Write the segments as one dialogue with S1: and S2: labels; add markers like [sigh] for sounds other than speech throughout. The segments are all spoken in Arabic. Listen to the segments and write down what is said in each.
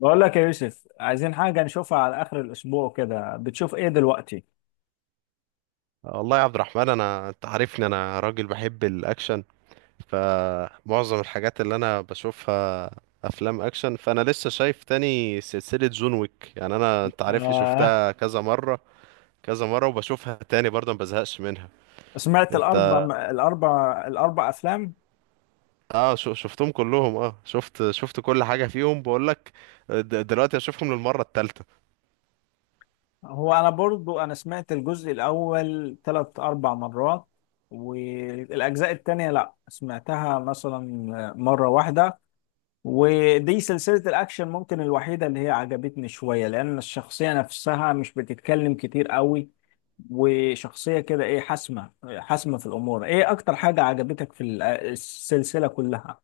S1: بقول لك يا يوسف، عايزين حاجة نشوفها على آخر الأسبوع كده. بتشوف إيه دلوقتي؟
S2: والله يا عبد الرحمن، انت عارفني، انا راجل بحب الاكشن. فمعظم الحاجات اللي انا بشوفها افلام اكشن. فانا لسه شايف تاني سلسلة جون ويك. يعني انت عارفني،
S1: آه.
S2: شفتها كذا مرة كذا مرة، وبشوفها تاني برضه ما بزهقش منها.
S1: سمعت
S2: انت.
S1: الأربع أفلام؟
S2: اه، شفتهم كلهم. اه، شفت كل حاجة فيهم. بقول لك دلوقتي اشوفهم للمرة الثالثة.
S1: هو أنا برضو أنا سمعت الجزء الأول ثلاث أربع مرات. والأجزاء التانية لأ، سمعتها مثلا مرة واحدة. ودي سلسلة الأكشن ممكن الوحيدة اللي هي عجبتني شوية، لأن الشخصية نفسها مش بتتكلم كتير قوي، وشخصية كده ايه، حاسمة. حاسمة في الأمور. ايه أكتر حاجة عجبتك في السلسلة كلها؟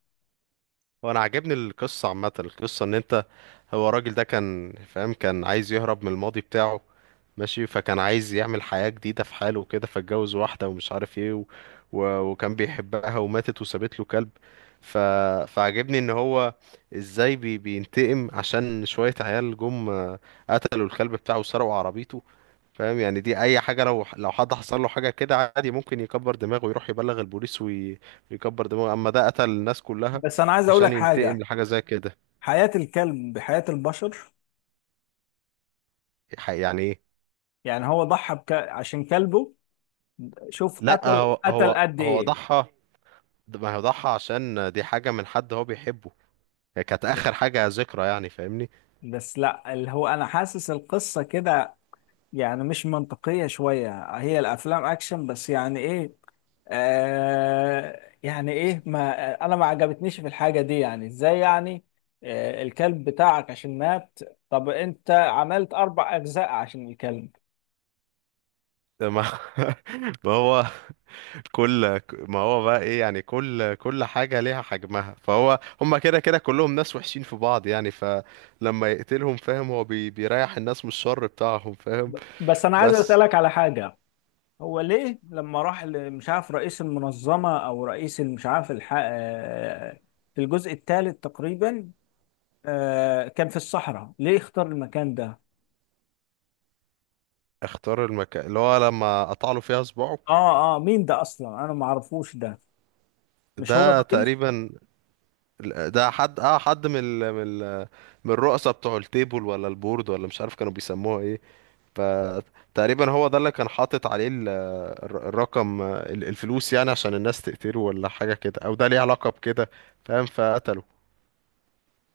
S2: وانا عاجبني القصة عامة. القصة ان انت، هو الراجل ده كان فاهم، كان عايز يهرب من الماضي بتاعه. ماشي، فكان عايز يعمل حياة جديدة في حاله وكده، فاتجوز واحدة ومش عارف ايه و... و... وكان بيحبها وماتت وسابت له كلب. ف... فعجبني ان هو ازاي بينتقم عشان شوية عيال جم قتلوا الكلب بتاعه وسرقوا عربيته. فاهم؟ يعني دي اي حاجة، لو حد حصل له حاجة كده عادي ممكن يكبر دماغه ويروح يبلغ البوليس ويكبر، يكبر دماغه، اما ده قتل الناس كلها
S1: بس أنا عايز
S2: عشان
S1: أقولك
S2: ينتقم
S1: حاجة،
S2: لحاجة زي كده.
S1: حياة الكلب بحياة البشر.
S2: يعني ايه؟
S1: يعني هو ضحى عشان كلبه. شوف
S2: لا،
S1: قتل،
S2: هو
S1: قتل
S2: هو
S1: قد
S2: هو
S1: ايه.
S2: ضحى. ما هو ضحى عشان دي حاجة من حد هو بيحبه، هي كانت آخر حاجة ذكرى، يعني فاهمني.
S1: بس لا، اللي هو أنا حاسس القصة كده يعني مش منطقية شوية. هي الأفلام أكشن، بس يعني إيه؟ يعني إيه؟ ما أنا ما عجبتنيش في الحاجة دي. يعني إزاي يعني؟ آه، الكلب بتاعك عشان مات، طب أنت عملت أربع أجزاء عشان الكلب؟
S2: ما [laughs] ما هو كل ما هو بقى إيه؟ يعني كل حاجة ليها حجمها. هما كده كده كلهم ناس وحشين في بعض. يعني فلما يقتلهم، فاهم، هو بيريح الناس من الشر بتاعهم، فاهم؟
S1: بس أنا عايز
S2: بس
S1: أسألك على حاجة. هو ليه لما راح مش عارف رئيس المنظمة، أو رئيس مش عارف الح... آه في الجزء الثالث تقريبا، آه كان في الصحراء، ليه اختار المكان ده؟
S2: اختار المكان اللي هو لما قطع له فيها صباعه.
S1: اه اه، مين ده اصلا؟ انا ما اعرفوش ده. مش هو
S2: ده
S1: الرئيس؟
S2: تقريبا، ده حد من الرؤساء بتوع التيبل ولا البورد، ولا مش عارف كانوا بيسموها ايه. فتقريبا هو ده اللي كان حاطط عليه الفلوس، يعني عشان الناس تقتله ولا حاجة كده، او ده ليه علاقة بكده، فاهم؟ فقتله.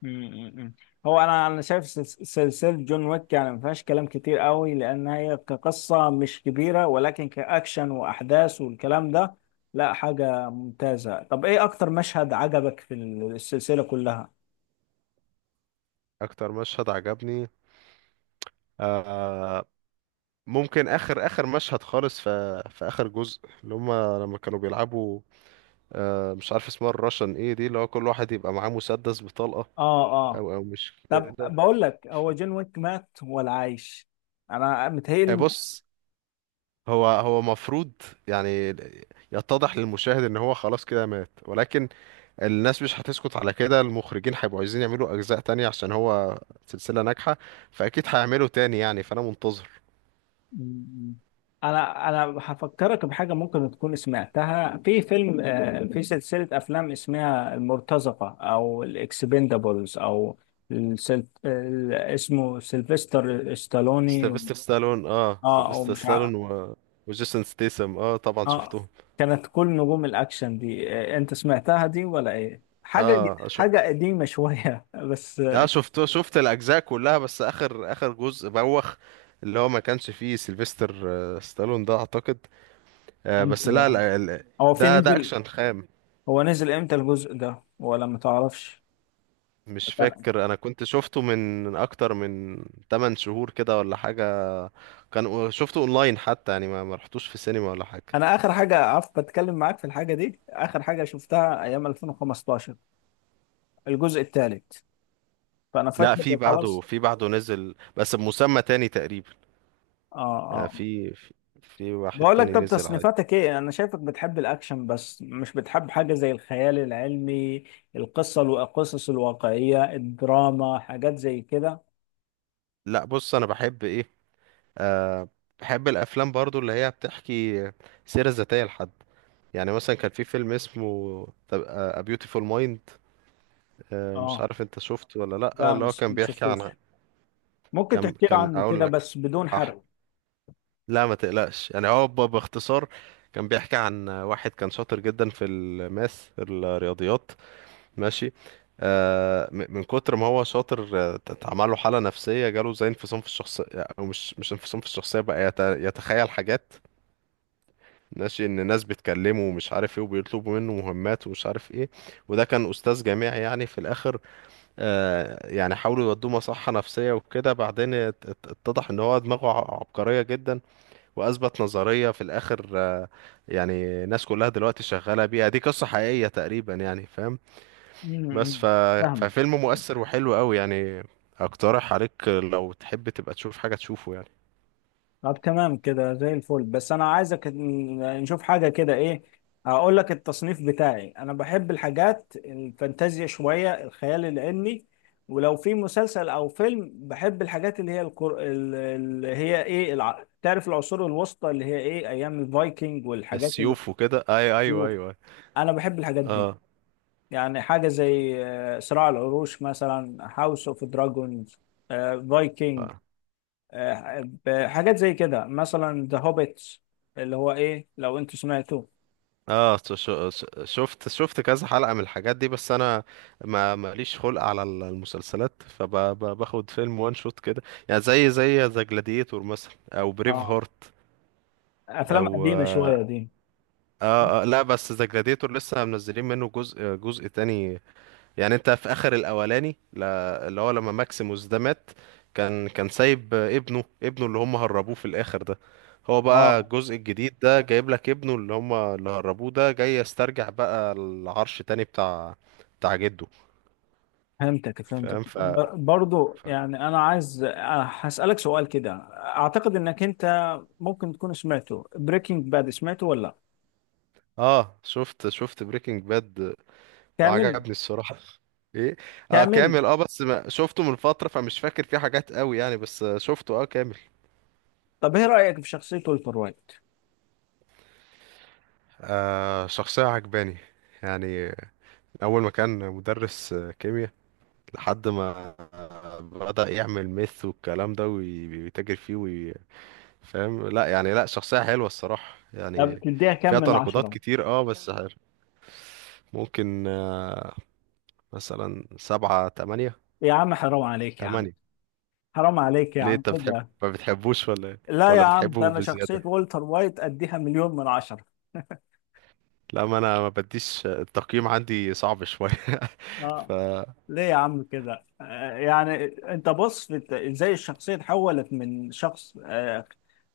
S1: امم هو انا شايف سلسله جون ويك، يعني ما فيهاش كلام كتير قوي، لان هي كقصه مش كبيره، ولكن كاكشن واحداث والكلام ده، لا حاجه ممتازه. طب ايه اكتر مشهد عجبك في السلسله كلها؟
S2: اكتر مشهد عجبني، آه، ممكن اخر اخر مشهد خالص في اخر جزء، اللي هم لما كانوا بيلعبوا، مش عارف اسمها الراشن ايه دي، اللي هو كل واحد يبقى معاه مسدس بطلقة،
S1: اه. اه.
S2: او مش
S1: طب
S2: كده.
S1: بقول لك، هو جون ويك مات ولا عايش؟ انا متهيألي.
S2: بص، هو مفروض يعني يتضح للمشاهد ان هو خلاص كده مات، ولكن الناس مش هتسكت على كده. المخرجين هيبقوا عايزين يعملوا اجزاء تانية عشان هو سلسلة ناجحة، فاكيد هيعملوا تاني. يعني فانا منتظر.
S1: م- م. انا هفكرك بحاجه ممكن تكون سمعتها في فيلم، في سلسله افلام اسمها المرتزقه او الاكسبندابلز، او اسمه سيلفستر ستالوني.
S2: سيلفستر ستالون اه
S1: اه، او
S2: سيلفستر
S1: مش عارف.
S2: ستالون و... وجيسون ستيسم، طبعا
S1: اه،
S2: شفتهم.
S1: كانت كل نجوم الاكشن دي. انت سمعتها دي ولا ايه حاجه؟
S2: اه،
S1: حاجه قديمه شويه [laughs] بس
S2: اه، شفت الاجزاء كلها. بس اخر اخر جزء بوخ اللي هو ما كانش فيه سيلفستر ستالون ده اعتقد.
S1: امتى
S2: بس لا،
S1: يعني؟
S2: لا،
S1: هو في
S2: ده
S1: نزل،
S2: اكشن خام.
S1: هو نزل امتى الجزء ده، ولا ما تعرفش؟
S2: مش فاكر، انا كنت شفته من اكتر من 8 شهور كده ولا حاجة. كان شفته اونلاين حتى، يعني ما رحتوش في السينما ولا حاجه.
S1: انا اخر حاجه عارف بتكلم معاك في الحاجه دي، اخر حاجه شفتها ايام 2015، الجزء الثالث، فانا
S2: لا، في
S1: فاكر
S2: بعده
S1: خلاص.
S2: في بعده نزل بس بمسمى تاني تقريبا.
S1: اه.
S2: يعني
S1: اه.
S2: في واحد
S1: بقول لك،
S2: تاني
S1: طب
S2: نزل عادي.
S1: تصنيفاتك ايه؟ انا شايفك بتحب الاكشن، بس مش بتحب حاجه زي الخيال العلمي، القصه، القصص الواقعيه، الدراما، حاجات زي كده.
S2: لا بص، انا بحب ايه، أه بحب الافلام برضو اللي هي بتحكي سيره ذاتيه لحد. يعني مثلا كان في فيلم اسمه A Beautiful Mind. مش
S1: اه
S2: عارف انت شفته ولا لا،
S1: لا،
S2: اللي هو
S1: مش
S2: كان بيحكي عن،
S1: مشفتوش. ممكن
S2: كان
S1: تحكي لي
S2: كان
S1: عنه
S2: اقول
S1: كده
S2: لك،
S1: بس بدون حرق.
S2: لا ما تقلقش، يعني هو باختصار كان بيحكي عن واحد كان شاطر جدا في الماس الرياضيات. ماشي، من كتر ما هو شاطر، اتعمل له حالة نفسية، جاله زي انفصام في الشخصية. او مش انفصام في الشخصية بقى، يتخيل حاجات، ماشي ان ناس بتكلمه ومش عارف ايه، وبيطلبوا منه مهمات ومش عارف ايه. وده كان استاذ جامعي يعني، في الاخر، يعني حاولوا يودوه مصحة نفسية وكده، بعدين اتضح ان هو دماغه عبقرية جدا، واثبت نظريه في الاخر. يعني الناس كلها دلوقتي شغاله بيها، دي قصه حقيقيه تقريبا يعني، فاهم؟ بس
S1: امم فاهمك.
S2: ففيلم مؤثر وحلو قوي يعني. اقترح عليك لو تحب تبقى تشوف حاجه تشوفه يعني.
S1: طب تمام كده زي الفل، بس انا عايزك نشوف حاجه كده، ايه، هقول لك التصنيف بتاعي. انا بحب الحاجات الفانتازيا شويه، الخيال العلمي، ولو في مسلسل او فيلم بحب الحاجات اللي هي اللي هي ايه تعرف العصور الوسطى، اللي هي ايه ايام الفايكنج، والحاجات اللي
S2: السيوف وكده؟ ايوه، ايوه.
S1: انا بحب الحاجات دي.
S2: اه،
S1: يعني حاجه زي صراع العروش مثلا، هاوس اوف دراجونز، فايكنج،
S2: اه.
S1: بحاجات زي كده مثلا ذا هوبيتس، اللي هو ايه لو انت سمعته.
S2: شفت كذا حلقه من الحاجات دي، بس انا ما ماليش خلق على المسلسلات. فباخد فيلم وان شوت كده، يعني زي ذا جلاديتور مثلا او بريف
S1: اه،
S2: هارت.
S1: افلام
S2: او
S1: قديمه شويه دي.
S2: اه، اه. لا بس ذا جلاديتور لسه منزلين منه جزء تاني. يعني انت في اخر الاولاني، لا اللي هو لما ماكسيموس ده مات، كان سايب ابنه اللي هم هربوه في الاخر ده. هو بقى
S1: اه،
S2: الجزء الجديد ده جايب لك ابنه اللي هربوه ده، جاي يسترجع بقى العرش تاني بتاع جده.
S1: فهمتك فهمتك.
S2: فاهم؟
S1: برضو
S2: ف...
S1: يعني انا عايز هسألك سؤال كده. اعتقد انك انت ممكن تكون سمعته، بريكنج باد، سمعته ولا لأ؟
S2: اه، شفت بريكنج باد
S1: كامل.
S2: وعجبني الصراحة. [laughs] ايه؟ اه
S1: كامل.
S2: كامل. اه بس ما شفته من فترة، فمش فاكر فيه حاجات قوي يعني، بس شفته اه كامل.
S1: طب ايه رأيك في شخصية ولتر وايت؟
S2: شخصية عجباني يعني. أول ما كان مدرس كيمياء، لحد ما بدأ يعمل ميث والكلام ده ويتاجر فيه فاهم. لا يعني، لا شخصية حلوة الصراحة
S1: طب
S2: يعني،
S1: تديها كام
S2: فيها
S1: من
S2: تناقضات
S1: عشرة؟
S2: كتير، بس حلو. ممكن، مثلا سبعة تمانية.
S1: يا عم حرام عليك يا عم،
S2: تمانية.
S1: حرام عليك يا
S2: ليه،
S1: عم
S2: انت بتحب؟
S1: كده.
S2: ما بتحبوش ولا إيه؟
S1: لا يا
S2: ولا
S1: عم، ده
S2: بتحبه
S1: انا شخصية
S2: بزيادة؟
S1: ولتر وايت اديها مليون من عشرة.
S2: لا، ما انا ما بديش التقييم، عندي صعب شوية. [laughs] ف
S1: اه. ليه يا عم كده؟ يعني انت بص ازاي الشخصية اتحولت من شخص آه،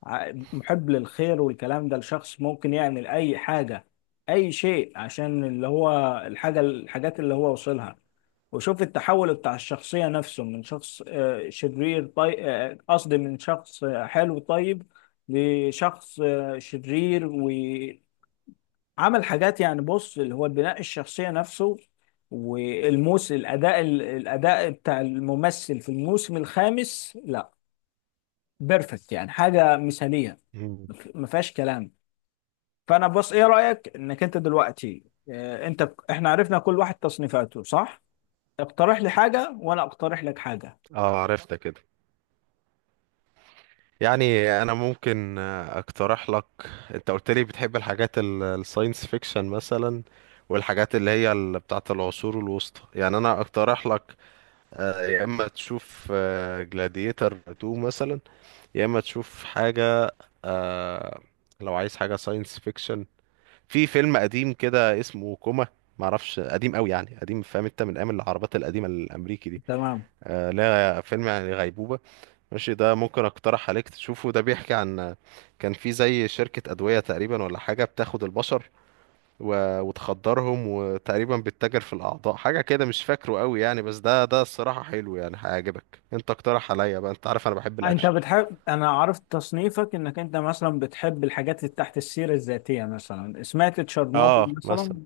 S1: ع- محب للخير والكلام ده لشخص ممكن يعمل اي حاجة، اي شيء، عشان اللي هو الحاجة، الحاجات اللي هو وصلها. وشوف التحول بتاع الشخصية نفسه من شخص شرير طيب، قصدي من شخص حلو طيب لشخص شرير. عمل حاجات، يعني بص اللي هو البناء الشخصية نفسه، والموسم، الأداء، الأداء بتاع الممثل في الموسم الخامس، لا بيرفكت، يعني حاجة مثالية
S2: مم.
S1: ما فيهاش كلام. فأنا بص، إيه رأيك إنك أنت دلوقتي، أنت، إحنا عرفنا كل واحد تصنيفاته، صح؟ اقترح لي حاجة وأنا أقترح لك حاجة.
S2: اه عرفتك. يعني انا ممكن اقترح لك، انت قلت لي بتحب الحاجات الساينس فيكشن مثلا، والحاجات اللي هي بتاعه العصور الوسطى. يعني انا اقترح لك يا اما تشوف جلاديتر 2 مثلا، يا اما تشوف حاجه، آه، لو عايز حاجه ساينس فيكشن، في فيلم قديم كده اسمه كوما. معرفش قديم قوي يعني، قديم فاهم انت، من ايام العربات القديمه الامريكي دي.
S1: تمام.
S2: لا فيلم يعني غيبوبه. ماشي، ده ممكن اقترح عليك تشوفه، ده بيحكي عن كان في زي شركة أدوية تقريبا ولا حاجة بتاخد البشر و... وتخدرهم، وتقريبا بتتاجر في الأعضاء، حاجة كده مش فاكره قوي يعني، بس ده الصراحة حلو يعني، هيعجبك. انت اقترح عليا بقى، انت عارف انا بحب
S1: أنت
S2: الأكشن.
S1: بتحب، أنا عرفت تصنيفك، إنك أنت مثلا بتحب الحاجات اللي تحت السيرة الذاتية. مثلا سمعت تشيرنوبل؟
S2: اه مثلا.
S1: مثلا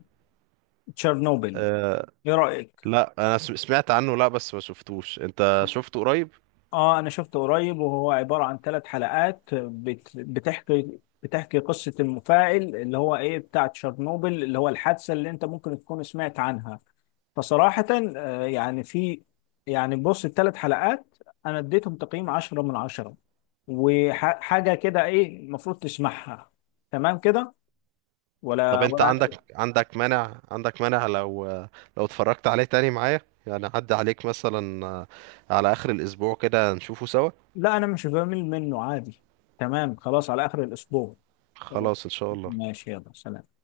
S1: تشيرنوبل،
S2: آه
S1: ايه رأيك؟
S2: لا، انا سمعت عنه، لا بس ما شفتوش. انت شفته قريب؟
S1: اه، انا شفته قريب، وهو عبارة عن ثلاث حلقات بتحكي قصة المفاعل اللي هو ايه بتاع تشيرنوبل، اللي هو الحادثة اللي انت ممكن تكون سمعت عنها. فصراحة، يعني في، يعني بص الثلاث حلقات انا اديتهم تقييم 10/10. وحاجة كده ايه المفروض تسمعها. تمام كده،
S2: طب
S1: ولا
S2: انت
S1: ولا؟
S2: عندك مانع لو اتفرجت عليه تاني معايا، يعني عدى عليك مثلا على آخر الأسبوع كده نشوفه سوا.
S1: لا انا مش بمل منه عادي. تمام خلاص، على اخر الاسبوع.
S2: خلاص ان شاء الله.
S1: ماشي، يلا سلام.